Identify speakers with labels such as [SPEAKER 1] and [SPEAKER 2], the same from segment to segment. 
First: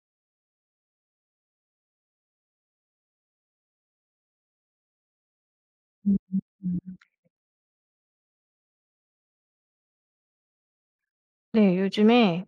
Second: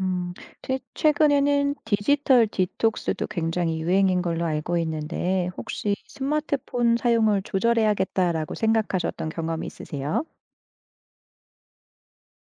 [SPEAKER 1] 음. 최 최근에는 디지털 디톡스도 굉장히 유행인 걸로 알고 있는데 혹시
[SPEAKER 2] 음 음.
[SPEAKER 1] '스마트폰 사용을 조절해야겠다.'라고 생각하셨던 경험이 있으세요?
[SPEAKER 2] 네. 요즘에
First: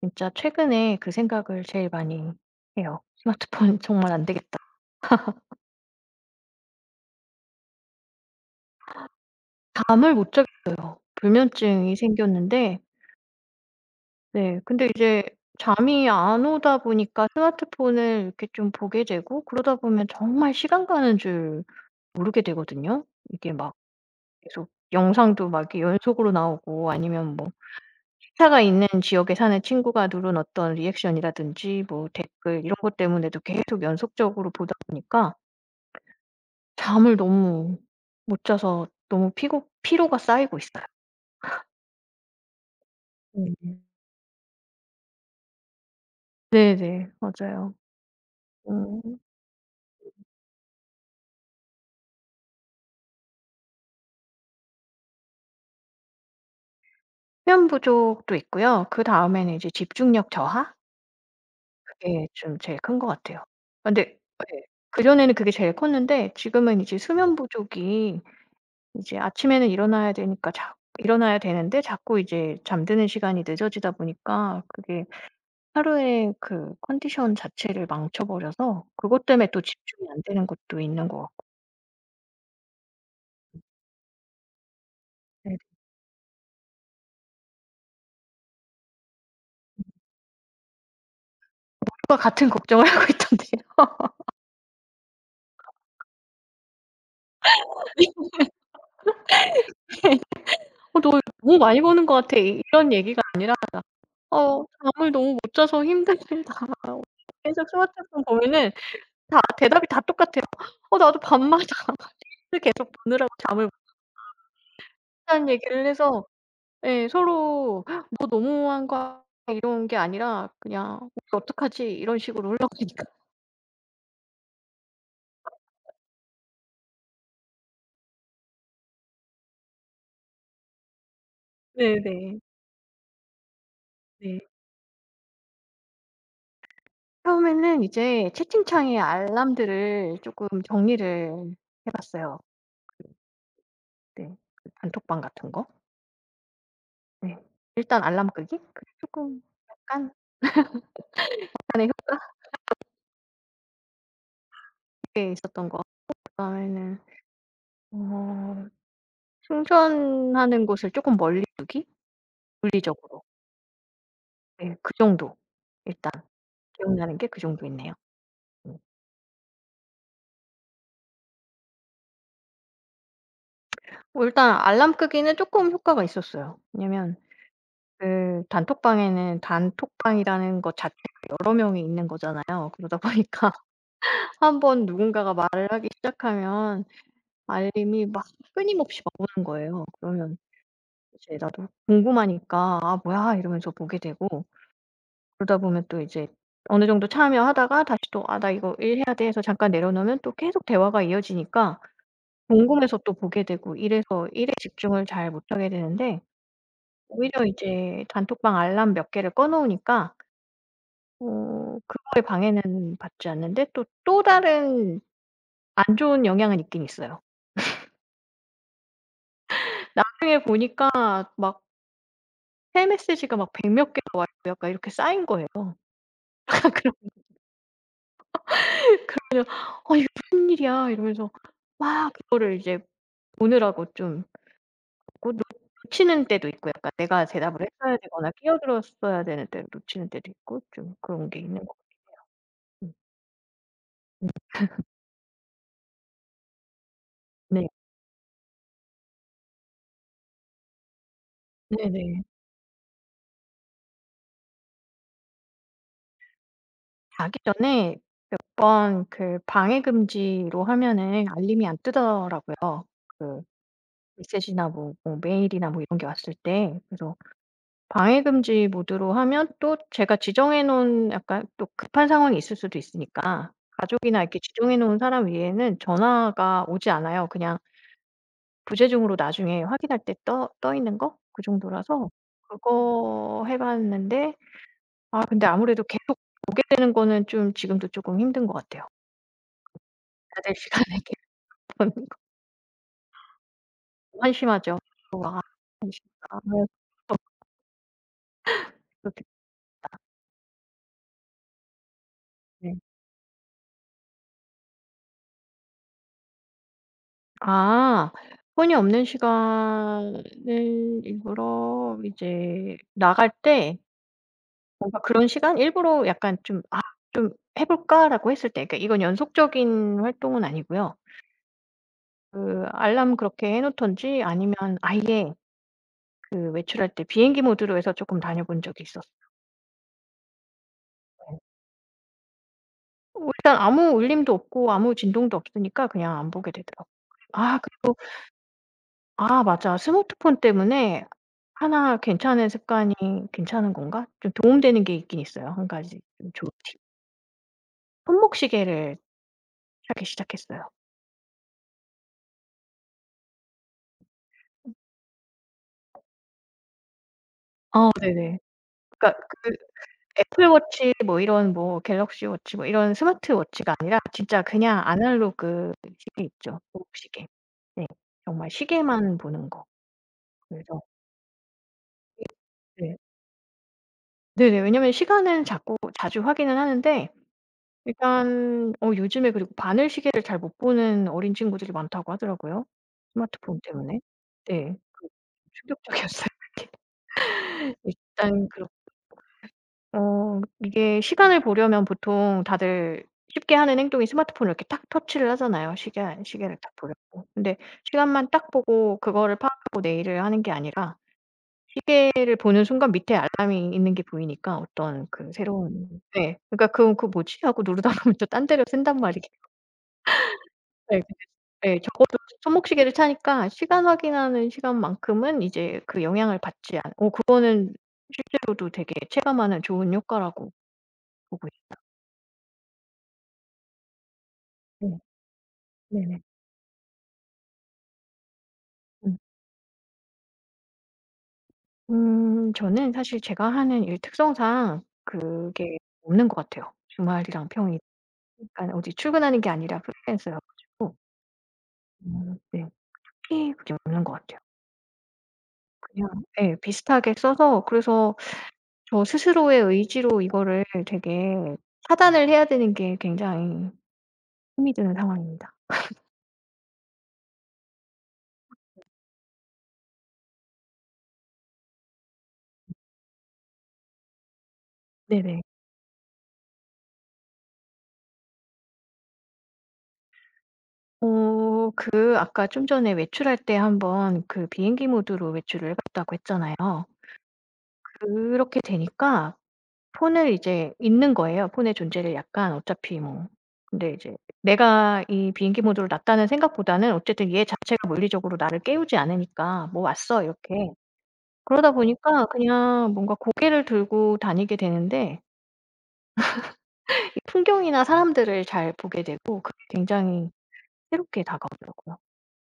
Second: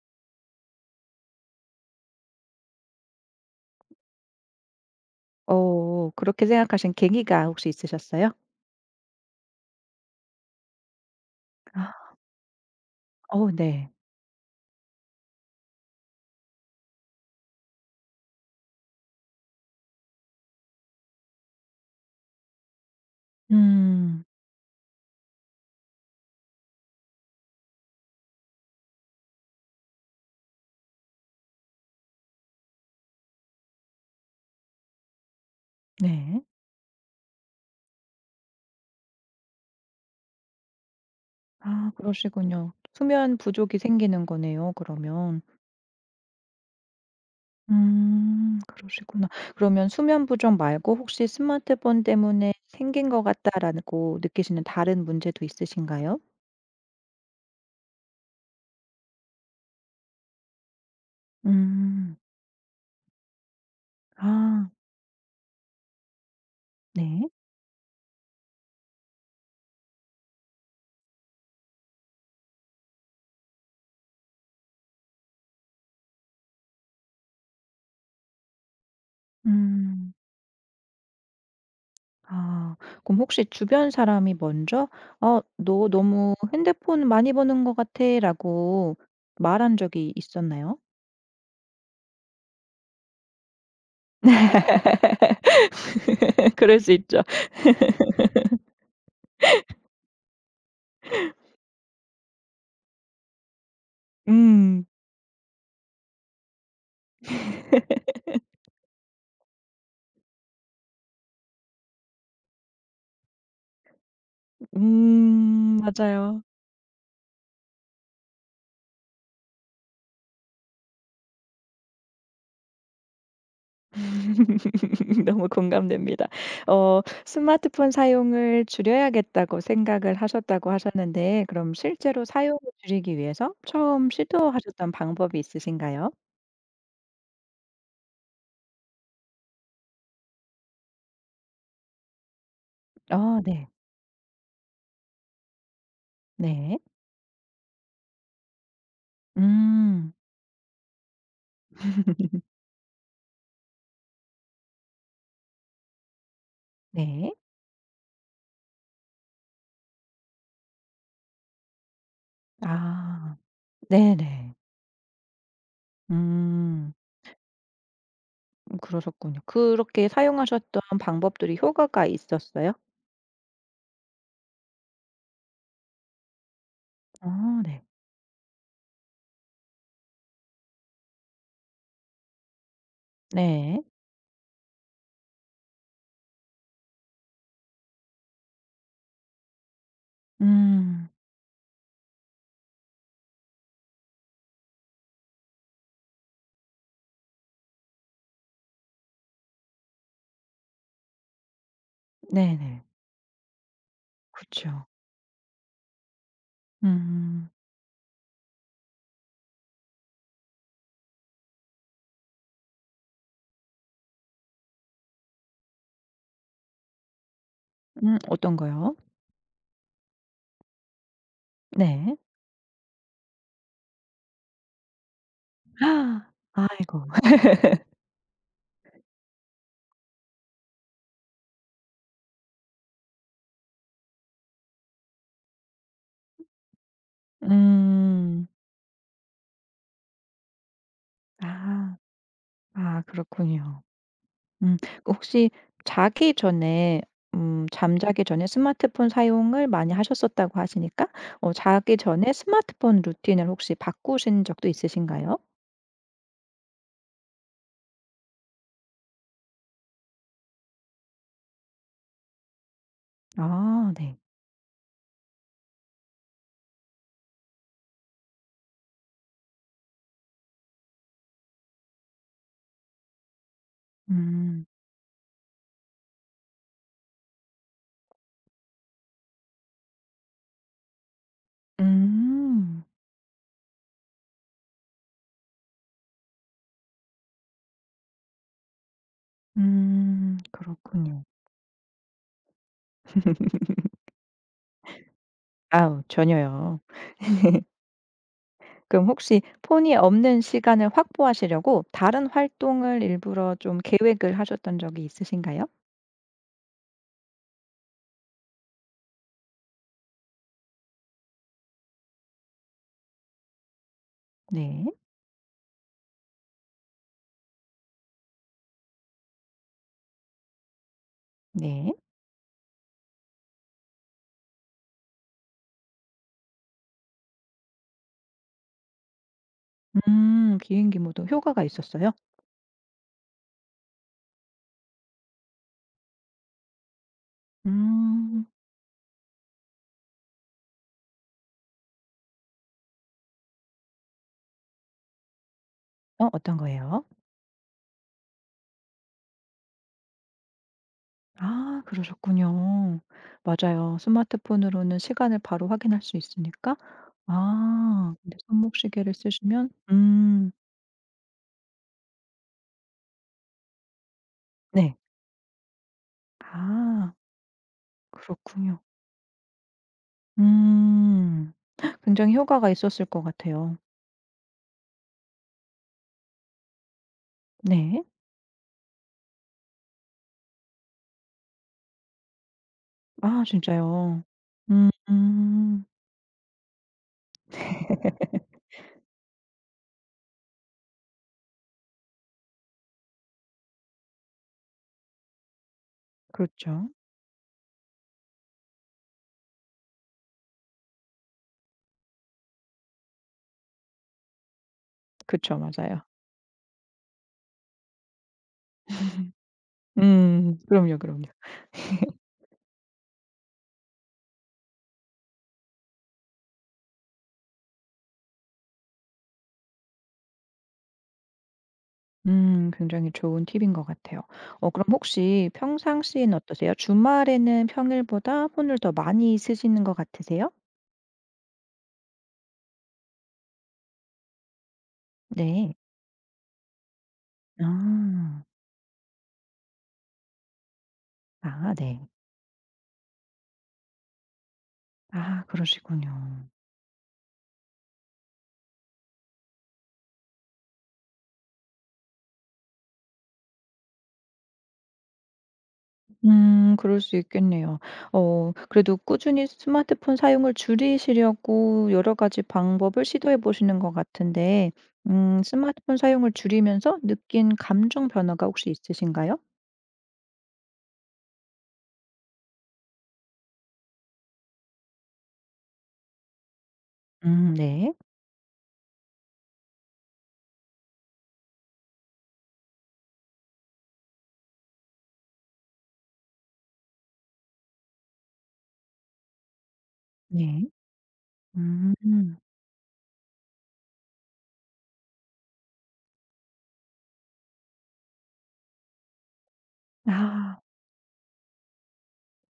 [SPEAKER 2] 진짜 최근에 그 생각을 제일 많이 해요. '스마트폰 정말 안 되겠다.'
[SPEAKER 1] 어. 그렇게 생각하신 계기가 혹시 있으셨어요?
[SPEAKER 2] 잠을 못 자게 불면증이
[SPEAKER 1] 아,
[SPEAKER 2] 생겼는데
[SPEAKER 1] 어 네.
[SPEAKER 2] 네 근데 이제 잠이 안 오다 보니까 스마트폰을 이렇게 좀 보게 되고 그러다 보면 정말 시간 가는 줄 모르게 되거든요. 이게 막
[SPEAKER 1] 음.
[SPEAKER 2] 계속 영상도 막 이렇게 연속으로 나오고 아니면 뭐 시차가 있는 지역에 사는 친구가 누른 어떤 리액션이라든지 뭐 댓글 이런 것 때문에도 계속 연속적으로 보다 보니까
[SPEAKER 1] 네.
[SPEAKER 2] 잠을 너무 못 자서 너무 피고 피로가 쌓이고 있어요.
[SPEAKER 1] 아 그러시군요. 수면
[SPEAKER 2] 음.
[SPEAKER 1] 부족이 생기는 거네요 그러면.
[SPEAKER 2] 네네. 맞아요.
[SPEAKER 1] 음.
[SPEAKER 2] 음
[SPEAKER 1] 그러시구나. 그러면 수면 부족 말고 혹시 '스마트폰 때문에 생긴 것 같다.'라고 느끼시는 다른 문제도 있으신가요?
[SPEAKER 2] 수면 부족도 있고요. 그다음에는 이제 집중력 저하?
[SPEAKER 1] 음.
[SPEAKER 2] 그게 좀 제일 큰 것 같아요. 근데 예.
[SPEAKER 1] 아
[SPEAKER 2] 그전에는 그게 제일 컸는데 지금은 이제
[SPEAKER 1] 네.
[SPEAKER 2] 수면 부족이 이제 아침에는 일어나야 되니까 자 일어나야 되는데 자꾸 이제 잠드는 시간이 늦어지다 보니까 그게 하루의 그 컨디션 자체를 망쳐 버려서 그것 때문에 또 집중이
[SPEAKER 1] 음.
[SPEAKER 2] 안 되는 것도 있는 것 같고.
[SPEAKER 1] 아. 그럼 혹시 주변 사람이 먼저 "어 너 너무 핸드폰 많이 보는 것 같아."라고 말한 적이 있었나요?
[SPEAKER 2] 과 같은 걱정을 하고 있던데요.
[SPEAKER 1] 그럴 수 있죠.
[SPEAKER 2] "어 너 너무 많이 버는 것 같아." 이 이런 얘기가 아니라 "어
[SPEAKER 1] 음.
[SPEAKER 2] 잠을 너무 못 자서 힘들다." 계속 스마트폰 보면은 다 대답이 다 똑같아요. "어 나도 밤마다 계속 보느라고 잠을 못 자는
[SPEAKER 1] 음.
[SPEAKER 2] 얘기를 해서
[SPEAKER 1] 맞아요.
[SPEAKER 2] 예 서로 "너 너무한 거 아니야?" 이런 게 아니라 그냥 "우리 어떡하지?" 이런 식으로 흘러가니까.
[SPEAKER 1] 너무 공감됩니다. 어 스마트폰 사용을 줄여야겠다고 생각을 하셨다고 하셨는데 그럼 실제로
[SPEAKER 2] 네네.
[SPEAKER 1] 사용을 줄이기 위해서 처음
[SPEAKER 2] 네.
[SPEAKER 1] 시도하셨던 방법이 있으신가요?
[SPEAKER 2] 처음에는 이제 채팅창에 알람들을 쪼끔 정리를 해 봤어요.
[SPEAKER 1] 아 네.
[SPEAKER 2] 네. 그 단톡방 같은 거.
[SPEAKER 1] 네.
[SPEAKER 2] 네. 일단 알람 끄기? 그게 쪼끔
[SPEAKER 1] 음.
[SPEAKER 2] 약간 그게 있었던 것 같고 그다음에는
[SPEAKER 1] 네.
[SPEAKER 2] 어 충전하는 곳을 쪼끔 멀리 두기? 물리적으로.
[SPEAKER 1] 아. 네네.
[SPEAKER 2] 예. 그 정도.
[SPEAKER 1] 음.
[SPEAKER 2] 기억나는 게 그 정도 있네요. 음.
[SPEAKER 1] 그러셨군요. 그렇게 사용하셨던 방법들이 효과가 있었어요?
[SPEAKER 2] 뭐 일단 알람 끄기는 쪼끔 효과가 있었어요. 왜냐면
[SPEAKER 1] 아 네.
[SPEAKER 2] 그 단톡방에는 단톡방이라는 것 자체가 여러 명이 있는 거잖아요. 그러다 보니까
[SPEAKER 1] 네.
[SPEAKER 2] 한 번 누군가가 말을 하기 시작하면 알림이 막 끊임없이 막 오는 거예요. 그러면
[SPEAKER 1] 음.
[SPEAKER 2] 이제 나도 궁금하니까 '아 뭐야?' 이러면서 보게 되고 그러다 보면 또 이제 어느 정도 참여하다가 다시 또 '아 나 이거 일 해야 돼.' 해서 잠깐 내려놓으면 또 계속 대화가 이어지니까
[SPEAKER 1] 네네.
[SPEAKER 2] 궁금해서 또 보게 되고 이래서 일에
[SPEAKER 1] 그쵸.
[SPEAKER 2] 집중을 잘 못하게 되는데 오히려
[SPEAKER 1] 음.
[SPEAKER 2] 이제 단톡방 알람 몇 개를 꺼 놓으니까 어 그거의 방해는 받지 않는데 또 다른 안 좋은 영향은 있긴 있어요.
[SPEAKER 1] 어떤 거요?
[SPEAKER 2] 나중에 보니까 막
[SPEAKER 1] 네.
[SPEAKER 2] 새 메시지가 막 백 몇 개가 와 있고 약간 이렇게 쌓인 거예요. 그
[SPEAKER 1] 아이고.
[SPEAKER 2] "아 이게 무슨 일이야." 이러면서 막 그거를 이제 보느라고 좀 뭐 놓치는 때도 있고 약간 내가 대답을 했어야 되거나
[SPEAKER 1] 음.
[SPEAKER 2] 끼어들었어야 되는 때를 놓치는 때도 있고 좀 그런 게 있는 것
[SPEAKER 1] 아.
[SPEAKER 2] 같아요.
[SPEAKER 1] 아 그렇군요. 음. 그 혹시 자기 전에
[SPEAKER 2] 네.
[SPEAKER 1] 잠자기 전에 스마트폰 사용을 많이 하셨었다고 하시니까 어 자기
[SPEAKER 2] 네네.
[SPEAKER 1] 전에 스마트폰 루틴을 혹시 바꾸신 적도 있으신가요?
[SPEAKER 2] 자기 전에 몇 번 그 방해 금지로 하면은 알림이 안 뜨더라고요. 그
[SPEAKER 1] 아 네.
[SPEAKER 2] 메시지나 뭐 메일이나 뭐 이런 게 왔을 때. 그래서 방해 금지 모드로 하면 또 제가 지정해 놓은 약간 또 급한 상황이 있을 수도 있으니까 가족이나 이렇게
[SPEAKER 1] 음.
[SPEAKER 2] 지정해 놓은 사람 외에는 전화가 오지 않아요. 그냥 부재중으로 나중에 확인할 때 떠 있는 거 그 정도라서
[SPEAKER 1] 음.
[SPEAKER 2] 그거 해 봤는데 아 근데 아무래도 계속되는 거는 좀 지금도 조금 힘든 것 같아요.
[SPEAKER 1] 음.
[SPEAKER 2] 자제 시간에 계속
[SPEAKER 1] 그렇군요.
[SPEAKER 2] 한심하죠. 와,
[SPEAKER 1] 아우
[SPEAKER 2] 한심하다.
[SPEAKER 1] 전혀요. 그럼 혹시 폰이 없는 시간을 확보하시려고 다른
[SPEAKER 2] 네.
[SPEAKER 1] 활동을 일부러 좀 계획을 하셨던 적이 있으신가요?
[SPEAKER 2] 아. 폰이 없는 시간을 일부러 이제 나갈 때
[SPEAKER 1] 네.
[SPEAKER 2] 뭔가 그런 시간 일부러 약간 좀 '아 좀 해 볼까?'라고 했을 때 그러니까 이건 연속적인 활동은 아니고요.
[SPEAKER 1] 네.
[SPEAKER 2] 그 알람 그렇게 해놓던지 아니면 아예 그 외출할 때 비행기 모드로 해서 조금 다녀본 적이 있었어요.
[SPEAKER 1] 음. 비행기 모드 효과가 있었어요?
[SPEAKER 2] 어 일단 아무 울림도 없고 아무 진동도 없으니까 그냥 안 보게 되더라고요. 아 그리고
[SPEAKER 1] 음.
[SPEAKER 2] 아 맞아. 스마트폰 때문에 하나 괜찮은 습관이 '괜찮은 건가?' 좀 도움되는 게 있긴 있어요. 한 가지
[SPEAKER 1] 어
[SPEAKER 2] 좀 좋은
[SPEAKER 1] 어떤
[SPEAKER 2] 팁.
[SPEAKER 1] 거예요?
[SPEAKER 2] 손목 시계를 사기 시작했어요.
[SPEAKER 1] 아 그러셨군요. 맞아요. 스마트폰으로는 시간을 바로 확인할 수 있으니까.
[SPEAKER 2] 어
[SPEAKER 1] 아 근데
[SPEAKER 2] 네네.
[SPEAKER 1] 손목시계를
[SPEAKER 2] 그러니까 그
[SPEAKER 1] 쓰시면
[SPEAKER 2] 애플 워치 뭐 이런 뭐 갤럭시 워치 뭐 이런 스마트 워치가 아니라 진짜 그냥
[SPEAKER 1] 네.
[SPEAKER 2] 아날로그 시계 있죠. 손목
[SPEAKER 1] 아
[SPEAKER 2] 시계. 네. 정말
[SPEAKER 1] 그렇군요.
[SPEAKER 2] 시계만 보는 거. 그래서
[SPEAKER 1] 음. 굉장히 효과가
[SPEAKER 2] 네.
[SPEAKER 1] 있었을 것 같아요.
[SPEAKER 2] 네네. 왜냐면 시간은 자꾸 자주 확인을 하는데
[SPEAKER 1] 네.
[SPEAKER 2] 일단 어 요즘에 그리고 바늘 시계를 잘 못 보는 어린 친구들이 많다고 하더라고요,
[SPEAKER 1] 아
[SPEAKER 2] 스마트폰 때문에.
[SPEAKER 1] 진짜요?
[SPEAKER 2] 네.
[SPEAKER 1] 음.
[SPEAKER 2] 그 충격적이었어요. 일단 그렇 어 이게 시간을 보려면 보통 다들 쉽게 하는 행동이 스마트폰을 이렇게 딱 터치를 하잖아요, 시계를 딱
[SPEAKER 1] 그렇죠.
[SPEAKER 2] 보려고. 근데 시간만 딱 보고 그거를 파악하고 내 일을 하는 게 아니라 시계를 보는 순간 밑에 알람이 있는 게 보이니까 어떤 그
[SPEAKER 1] 그렇죠
[SPEAKER 2] 새로운
[SPEAKER 1] 맞아요.
[SPEAKER 2] 네. 그러니까 '그건 그 뭐지?' 하고 누르다 보면 또 딴 데로 샌단 말이에요.
[SPEAKER 1] 음. 그럼요,
[SPEAKER 2] 네.
[SPEAKER 1] 그럼요.
[SPEAKER 2] 예. 적어도 손목시계를 차니까 시간 확인하는 시간만큼은 이제 그 영향을 받지 않 어 그거는 실제로도 되게 체감하는 좋은 효과라고 보고 있어요.
[SPEAKER 1] 굉장히 좋은 팁인 것 같아요. 어 그럼
[SPEAKER 2] 네.
[SPEAKER 1] 혹시
[SPEAKER 2] 네네.
[SPEAKER 1] 평상시에는 어떠세요? 주말에는 평일보다 폰을 더
[SPEAKER 2] 음.
[SPEAKER 1] 많이 쓰시는 것 같으세요?
[SPEAKER 2] 저는 사실 제가 하는 일 특성상
[SPEAKER 1] 네.
[SPEAKER 2] 그게 없는 것 같아요. 주말이랑 평일.
[SPEAKER 1] 아.
[SPEAKER 2] 그러니까 어디 출근하는 게 아니라 프리랜서여 가지고
[SPEAKER 1] 아 네.
[SPEAKER 2] 네. 딱히 그게 없는 것 같아요.
[SPEAKER 1] 아
[SPEAKER 2] 그냥
[SPEAKER 1] 그러시군요.
[SPEAKER 2] 예 비슷하게 써서 그래서 저 스스로의 의지로 이거를 되게 차단을 해야 되는 게 굉장히 힘이 드는 상황입니다.
[SPEAKER 1] 그럴 수 있겠네요. 어 그래도 꾸준히 스마트폰 사용을 줄이시려고 여러 가지 방법을 시도해 보시는 것 같은데
[SPEAKER 2] 네네.
[SPEAKER 1] 스마트폰 사용을 줄이면서 느낀 감정 변화가 혹시 있으신가요?
[SPEAKER 2] 어 그 아까 좀 전에 외출할 때 한번 그 비행기 모드로 외출을 해 봤다고 했잖아요.
[SPEAKER 1] 네.
[SPEAKER 2] 그렇게 되니까 폰을 이제 잊는 거예요, 폰의 존재를 약간 어차피 뭐. 근데 이제 내가 이 비행기 모드로 놨다는 생각보다는 어쨌든 얘 자체가 물리적으로 나를 깨우지 않으니까 '뭐 왔어.'
[SPEAKER 1] 네.
[SPEAKER 2] 이렇게. 그러다
[SPEAKER 1] 음.
[SPEAKER 2] 보니까 그냥 뭔가 고개를 들고 다니게 되는데 이 풍경이나 사람들을 잘 보게 되고 그게 굉장히
[SPEAKER 1] 아.
[SPEAKER 2] 새롭게 다가오더라고요,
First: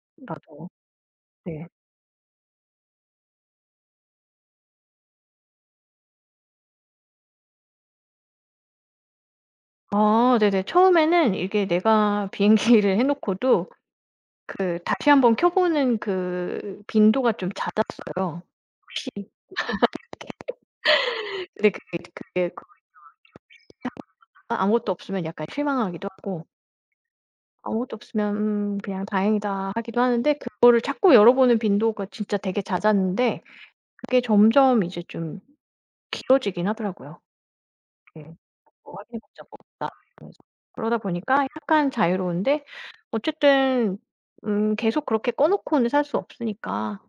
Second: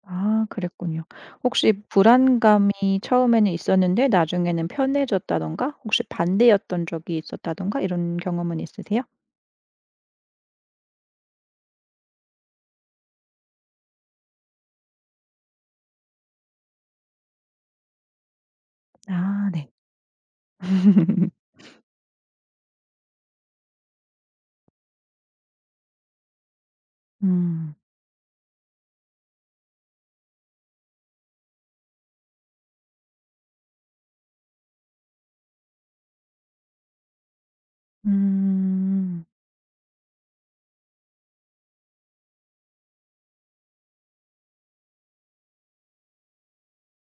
[SPEAKER 1] 아
[SPEAKER 2] 나도.
[SPEAKER 1] 그랬군요.
[SPEAKER 2] 네.
[SPEAKER 1] 혹시 불안감이 처음에는 있었는데 나중에는 편해졌다든가 혹시 반대였던 적이 있었다든가 이런 경험은 있으세요?
[SPEAKER 2] 아 네네. 처음에는 이게 내가 비행기를 해 놓고도 그 다시 한번 켜 보는 그 빈도가 좀 잦았어요. 혹시
[SPEAKER 1] 아 네.
[SPEAKER 2] 근데 그게 그 아무것도 없으면 약간 실망하기도 하고
[SPEAKER 1] 음.
[SPEAKER 2] 아무것도 없으면 '음 그냥 다행이다.' 하기도 하는데 그거를 자꾸 열어보는 빈도가 진짜 되게 잦았는데 그게 점점 이제 좀 길어지긴 하더라고요. 네. 뭐 확인해
[SPEAKER 1] 음.
[SPEAKER 2] 본 적 없다 이러면서. 그러다 보니까 약간 자유로운데 어쨌든 계속 그렇게 꺼 놓고는 살 수 없으니까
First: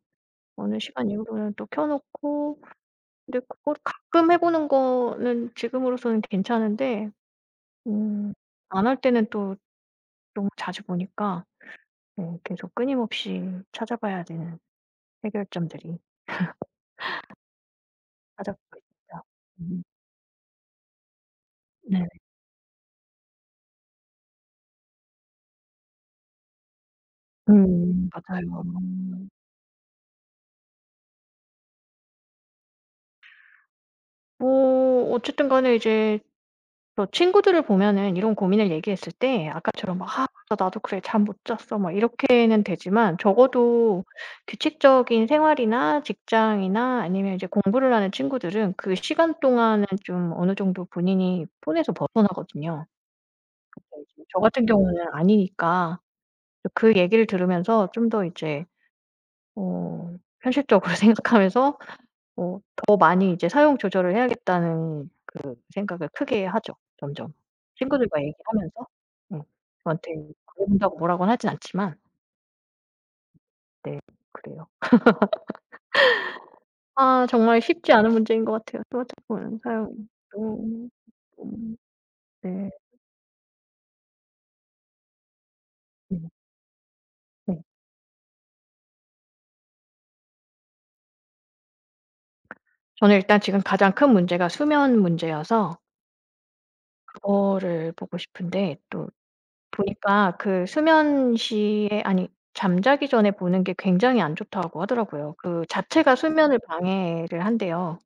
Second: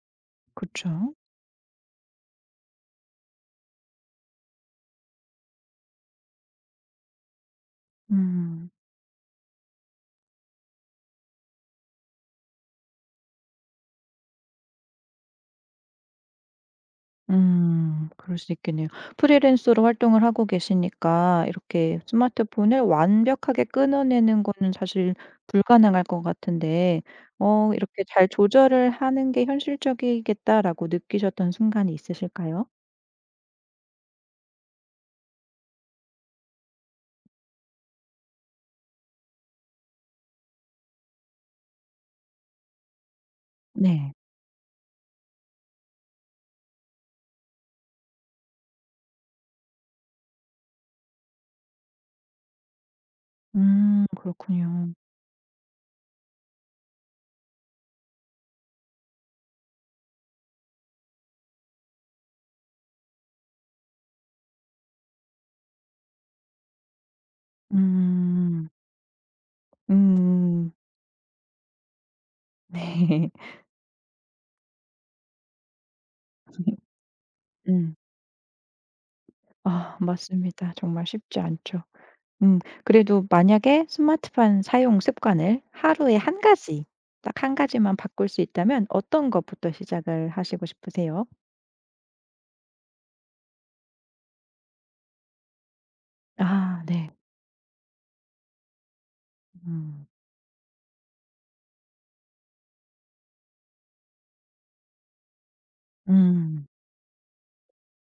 [SPEAKER 2] 어느 시간
[SPEAKER 1] 그쵸.
[SPEAKER 2] 이후로는 또 켜 놓고 근데 그걸 가끔 해 보는 거는 지금으로서는 괜찮은데 음
[SPEAKER 1] 음.
[SPEAKER 2] 안 할 때는 또 너무 자주 보니까 예 계속 끊임없이 찾아봐야 되는 해결점들이
[SPEAKER 1] 음. 그럴 수
[SPEAKER 2] 찾아보고
[SPEAKER 1] 있겠네요.
[SPEAKER 2] 있습니다.
[SPEAKER 1] 프리랜서로
[SPEAKER 2] 음.
[SPEAKER 1] 활동을 하고 계시니까 이렇게
[SPEAKER 2] 네.
[SPEAKER 1] 스마트폰을 완벽하게 끊어내는 거는 사실 불가능할 것 같은데 어 이렇게 '잘
[SPEAKER 2] 맞아요.
[SPEAKER 1] 조절을 하는 게 현실적이겠다.'라고 느끼셨던 순간이 있으실까요?
[SPEAKER 2] 뭐 어쨌든 간에 이제 또 친구들을 보면은 이런 고민을 얘기했을 때 아까처럼 막 "아 맞아. 나도 그래. 잠 못 잤어." 막 이렇게는 되지만 적어도
[SPEAKER 1] 네.
[SPEAKER 2] 규칙적인 생활이나 직장이나 아니면 이제 공부를 하는 친구들은 그 시간 동안은 좀 어느 정도 본인이 폰에서 벗어나거든요. 근데
[SPEAKER 1] 음.
[SPEAKER 2] 이제 저 같은
[SPEAKER 1] 그렇군요.
[SPEAKER 2] 경우는 아니니까 그 얘기를 들으면서 좀 더 이제 어 현실적으로 생각하면서 어 더 많이 이제 사용 조절을 해야겠다는 그 생각을 크게 하죠 점점. 친구들과
[SPEAKER 1] 음.
[SPEAKER 2] 얘기하면서 음 저한테 그래
[SPEAKER 1] 음.
[SPEAKER 2] 본다고 뭐라고는 하진 않지만
[SPEAKER 1] 네.
[SPEAKER 2] 네 그래요. 아 정말 쉽지
[SPEAKER 1] 음.
[SPEAKER 2] 않은 문제인 것 같아요 스마트폰
[SPEAKER 1] 아
[SPEAKER 2] 사용이.
[SPEAKER 1] 맞습니다.
[SPEAKER 2] 너무
[SPEAKER 1] 정말 쉽지
[SPEAKER 2] 너무
[SPEAKER 1] 않죠. 음.
[SPEAKER 2] 네.
[SPEAKER 1] 그래도 만약에 스마트폰 사용 습관을 하루에
[SPEAKER 2] 네.
[SPEAKER 1] 한 가지, 딱 한
[SPEAKER 2] 네.
[SPEAKER 1] 가지만 바꿀 수 있다면 어떤 것부터 시작을 하시고 싶으세요?
[SPEAKER 2] 저는 일단 지금 가장 큰 문제가 수면 문제여서
[SPEAKER 1] 아 네.
[SPEAKER 2] 그거를 보고 싶은데 또
[SPEAKER 1] 음.
[SPEAKER 2] 보니까 그 수면 시에 아니 잠자기 전에 보는 게 굉장히 안 좋다고 하더라고요. 그 자체가 수면을
[SPEAKER 1] 음.
[SPEAKER 2] 방해를 한대요.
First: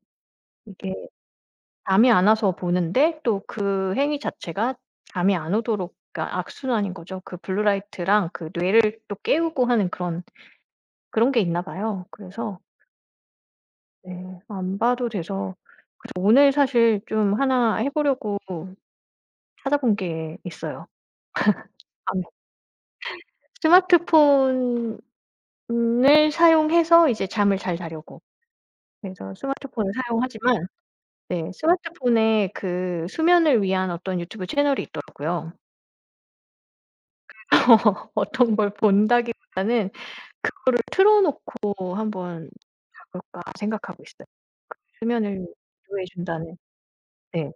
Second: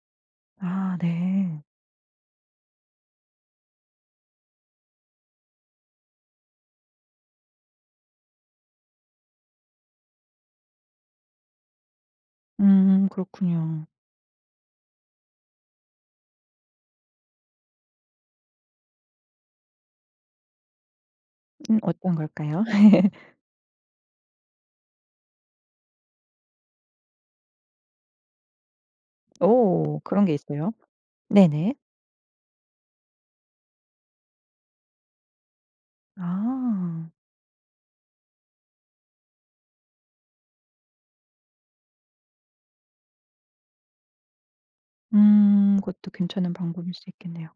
[SPEAKER 2] 이게
[SPEAKER 1] 아 네.
[SPEAKER 2] 잠이 안 와서 보는데 또 그 행위 자체가 잠이 안 오도록 그러니까 악순환인 거죠. 그 블루 라이트랑 그 뇌를 또 깨우고 하는 그런 게 있나 봐요. 그래서
[SPEAKER 1] 그렇군요.
[SPEAKER 2] 네 안 봐도 돼서 그래서 오늘 사실 좀 하나 해 보려고 찾아본 게 있어요.
[SPEAKER 1] 어떤
[SPEAKER 2] 아
[SPEAKER 1] 걸까요?
[SPEAKER 2] 스마트폰 을 사용해서 이제 잠을 잘 자려고. 그래서 스마트폰을
[SPEAKER 1] 오 그런 게
[SPEAKER 2] 사용하지만
[SPEAKER 1] 있어요?
[SPEAKER 2] 네
[SPEAKER 1] 네네.
[SPEAKER 2] 스마트폰에 그 수면을 위한 어떤 유튜브 채널이 있더라고요.
[SPEAKER 1] 아.
[SPEAKER 2] 어떤 걸 본다기보다는 '이걸 틀어 놓고 한번 자 볼까.' 생각하고 있어요. 수면을 유도해
[SPEAKER 1] 그것도 괜찮은
[SPEAKER 2] 준다는.
[SPEAKER 1] 방법일 수
[SPEAKER 2] 네.
[SPEAKER 1] 있겠네요.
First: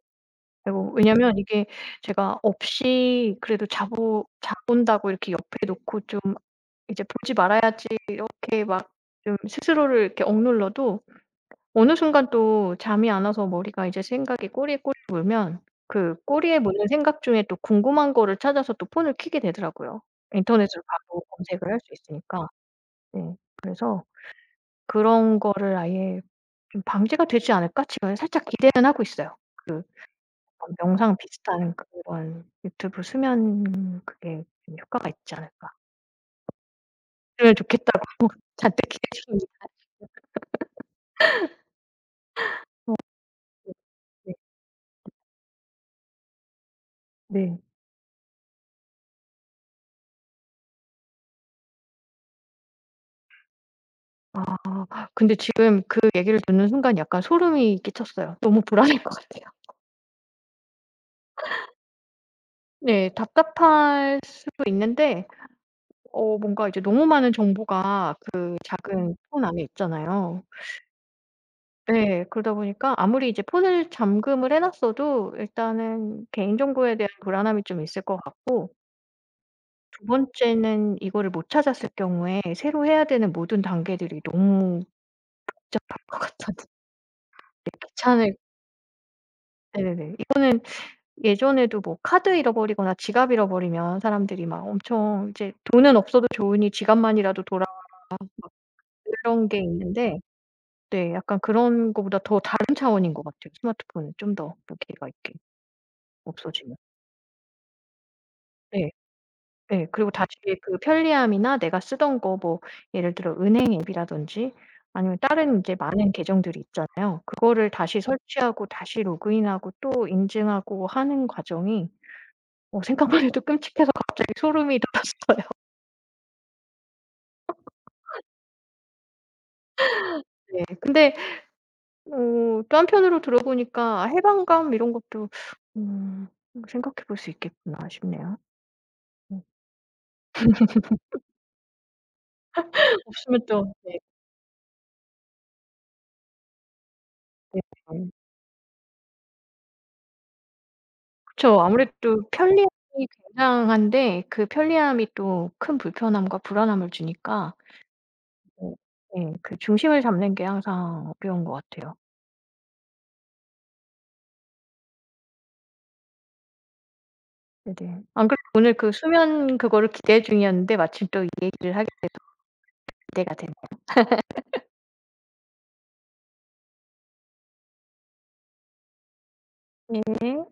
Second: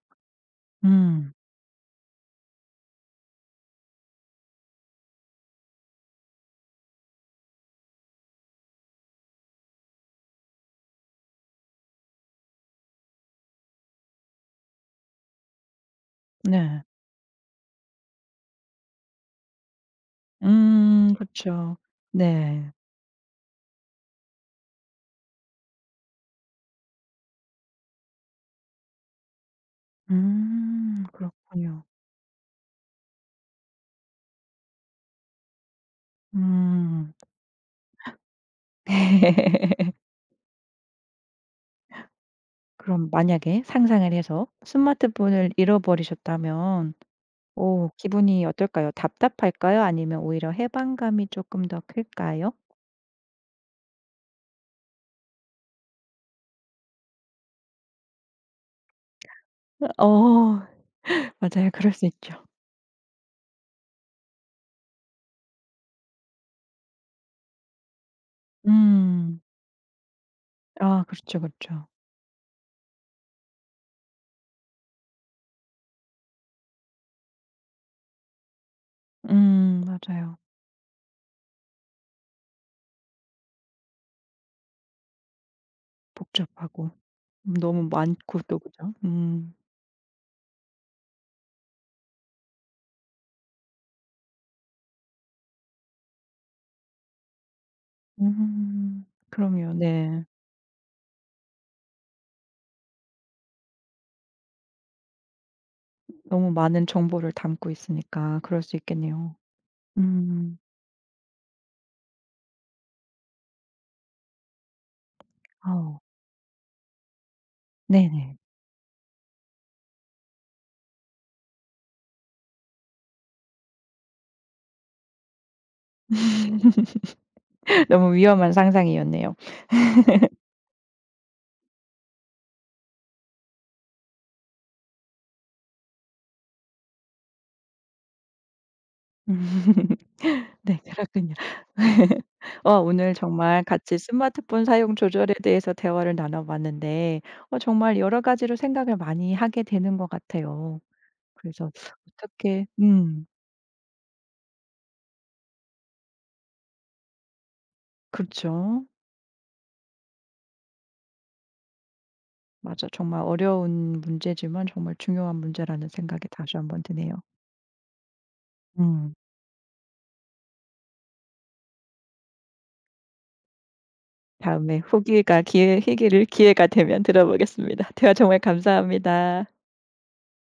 [SPEAKER 2] 그리고
[SPEAKER 1] 음.
[SPEAKER 2] 왜냐면 이게 제가 없이 그래도 자 본다고 이렇게 옆에 놓고 좀 이제 보지 말아야지 이렇게 막 좀 스스로를 이렇게 억눌러도 어느 순간 또 잠이 안 와서 머리가 이제 생각이 꼬리에 꼬리를 물면 그 꼬리에
[SPEAKER 1] 네.
[SPEAKER 2] 무는 생각 중에 또 궁금한 거를 찾아서 또 폰을 켜게 되더라고요. 인터넷으로
[SPEAKER 1] 그
[SPEAKER 2] 바로
[SPEAKER 1] 렇
[SPEAKER 2] 검색을
[SPEAKER 1] 죠
[SPEAKER 2] 할 수
[SPEAKER 1] 네.
[SPEAKER 2] 있으니까. 네. 그래서 '그런 거를 아예 좀 방지가 되지 않을까?' 지금 살짝 기대는 하고 있어요. 약간 명상 비슷한
[SPEAKER 1] 그렇군요.
[SPEAKER 2] 그런 '유튜브 수면 그게 좀 효과가 있지 않을까.'
[SPEAKER 1] 음.
[SPEAKER 2] 그러면 좋겠다고 잔뜩 기대 중입니다.
[SPEAKER 1] 그럼 만약에 상상을
[SPEAKER 2] 네.
[SPEAKER 1] 해서 스마트폰을 잃어버리셨다면
[SPEAKER 2] 네.
[SPEAKER 1] 오 기분이 어떨까요? 답답할까요? 아니면 오히려 해방감이 조금 더 클까요?
[SPEAKER 2] 아, 근데 지금 그 얘기를 듣는 순간 약간 소름이 끼쳤어요. 너무 불안할 것 같아요.
[SPEAKER 1] 어 맞아요. 그럴 수 있죠.
[SPEAKER 2] 네. 답답할 수도 있는데 어 뭔가 이제 너무 많은 정보가 그 작은
[SPEAKER 1] 음.
[SPEAKER 2] 폰 안에 있잖아요.
[SPEAKER 1] 아 그렇죠, 그렇죠.
[SPEAKER 2] 네. 그러다 보니까 아무리 이제 폰을 잠금을 해 놨어도 일단은 개인정보에 대한 불안함이 좀 있을 것 같고 두
[SPEAKER 1] 맞아요.
[SPEAKER 2] 번째는 이거를 못 찾았을 경우에 새로 해야 되는 모든 단계들이 너무 복잡할 것 같아서
[SPEAKER 1] 복잡하고
[SPEAKER 2] 이게
[SPEAKER 1] 너무
[SPEAKER 2] 귀찮을
[SPEAKER 1] 많고 또 그죠? 음.
[SPEAKER 2] 네네네. 이거는 예전에도 뭐 카드 잃어버리거나 지갑 잃어버리면 사람들이 막 엄청 이제 돈은 없어도 좋으니 지갑만이라도 돌아
[SPEAKER 1] 음.
[SPEAKER 2] 그런 게
[SPEAKER 1] 그럼요.
[SPEAKER 2] 있는데
[SPEAKER 1] 네.
[SPEAKER 2] 네 약간 그런 거보다 더 다른 차원인 것 같아요. 스마트폰은 좀 더 무게가 있게
[SPEAKER 1] 너무
[SPEAKER 2] 없어지면.
[SPEAKER 1] 많은 정보를 담고 있으니까 그럴 수
[SPEAKER 2] 네.
[SPEAKER 1] 있겠네요.
[SPEAKER 2] 예. 그리고 다시
[SPEAKER 1] 음.
[SPEAKER 2] 그 편리함이나 내가 쓰던 거 뭐 예를 들어 은행 앱이라든지 아니면 다른 이제
[SPEAKER 1] 아우
[SPEAKER 2] 많은 계정들이 있잖아요. 그거를 다시
[SPEAKER 1] 네네.
[SPEAKER 2] 설치하고 다시 로그인하고 또 인증하고 하는 과정이 어 생각만 해도 끔찍해서 갑자기 소름이 돋았어요.
[SPEAKER 1] 너무 위험한 상상이었네요.
[SPEAKER 2] 네. 근데 어 또 한편으로 들어 보니까 '해방감 이런 것도 음 생각해 볼 수 있겠구나.' 싶네요. 음.
[SPEAKER 1] 네 그렇군요. 어 오늘
[SPEAKER 2] 없으면
[SPEAKER 1] 정말
[SPEAKER 2] 또
[SPEAKER 1] 같이
[SPEAKER 2] 네
[SPEAKER 1] 스마트폰 사용 조절에 대해서 대화를 나눠 봤는데 어 정말
[SPEAKER 2] 네네.
[SPEAKER 1] 여러 가지로 생각을 많이 하게 되는 것 같아요.
[SPEAKER 2] 그쵸.
[SPEAKER 1] 그래서
[SPEAKER 2] 아무래도
[SPEAKER 1] 어떻게
[SPEAKER 2] 편리함이 굉장한데 그 편리함이 또 큰 불편함과 불안함을 주니까 뭐
[SPEAKER 1] 그렇죠.
[SPEAKER 2] 예 그 중심을 잡는 게 항상 어려운 것 같아요.
[SPEAKER 1] 맞아. 정말 어려운 문제지만 정말 중요한 문제라는 생각이 다시 한번 드네요.
[SPEAKER 2] 네네. 안 그래도 오늘 그
[SPEAKER 1] 음.
[SPEAKER 2] 수면 그거를 기대 중이었는데 마침 또 이 얘기를 하게 될 때가
[SPEAKER 1] 다음에 후기가 기회 희기를 기회가 되면 들어보겠습니다. 대화 정말 감사합니다.
[SPEAKER 2] 됐네.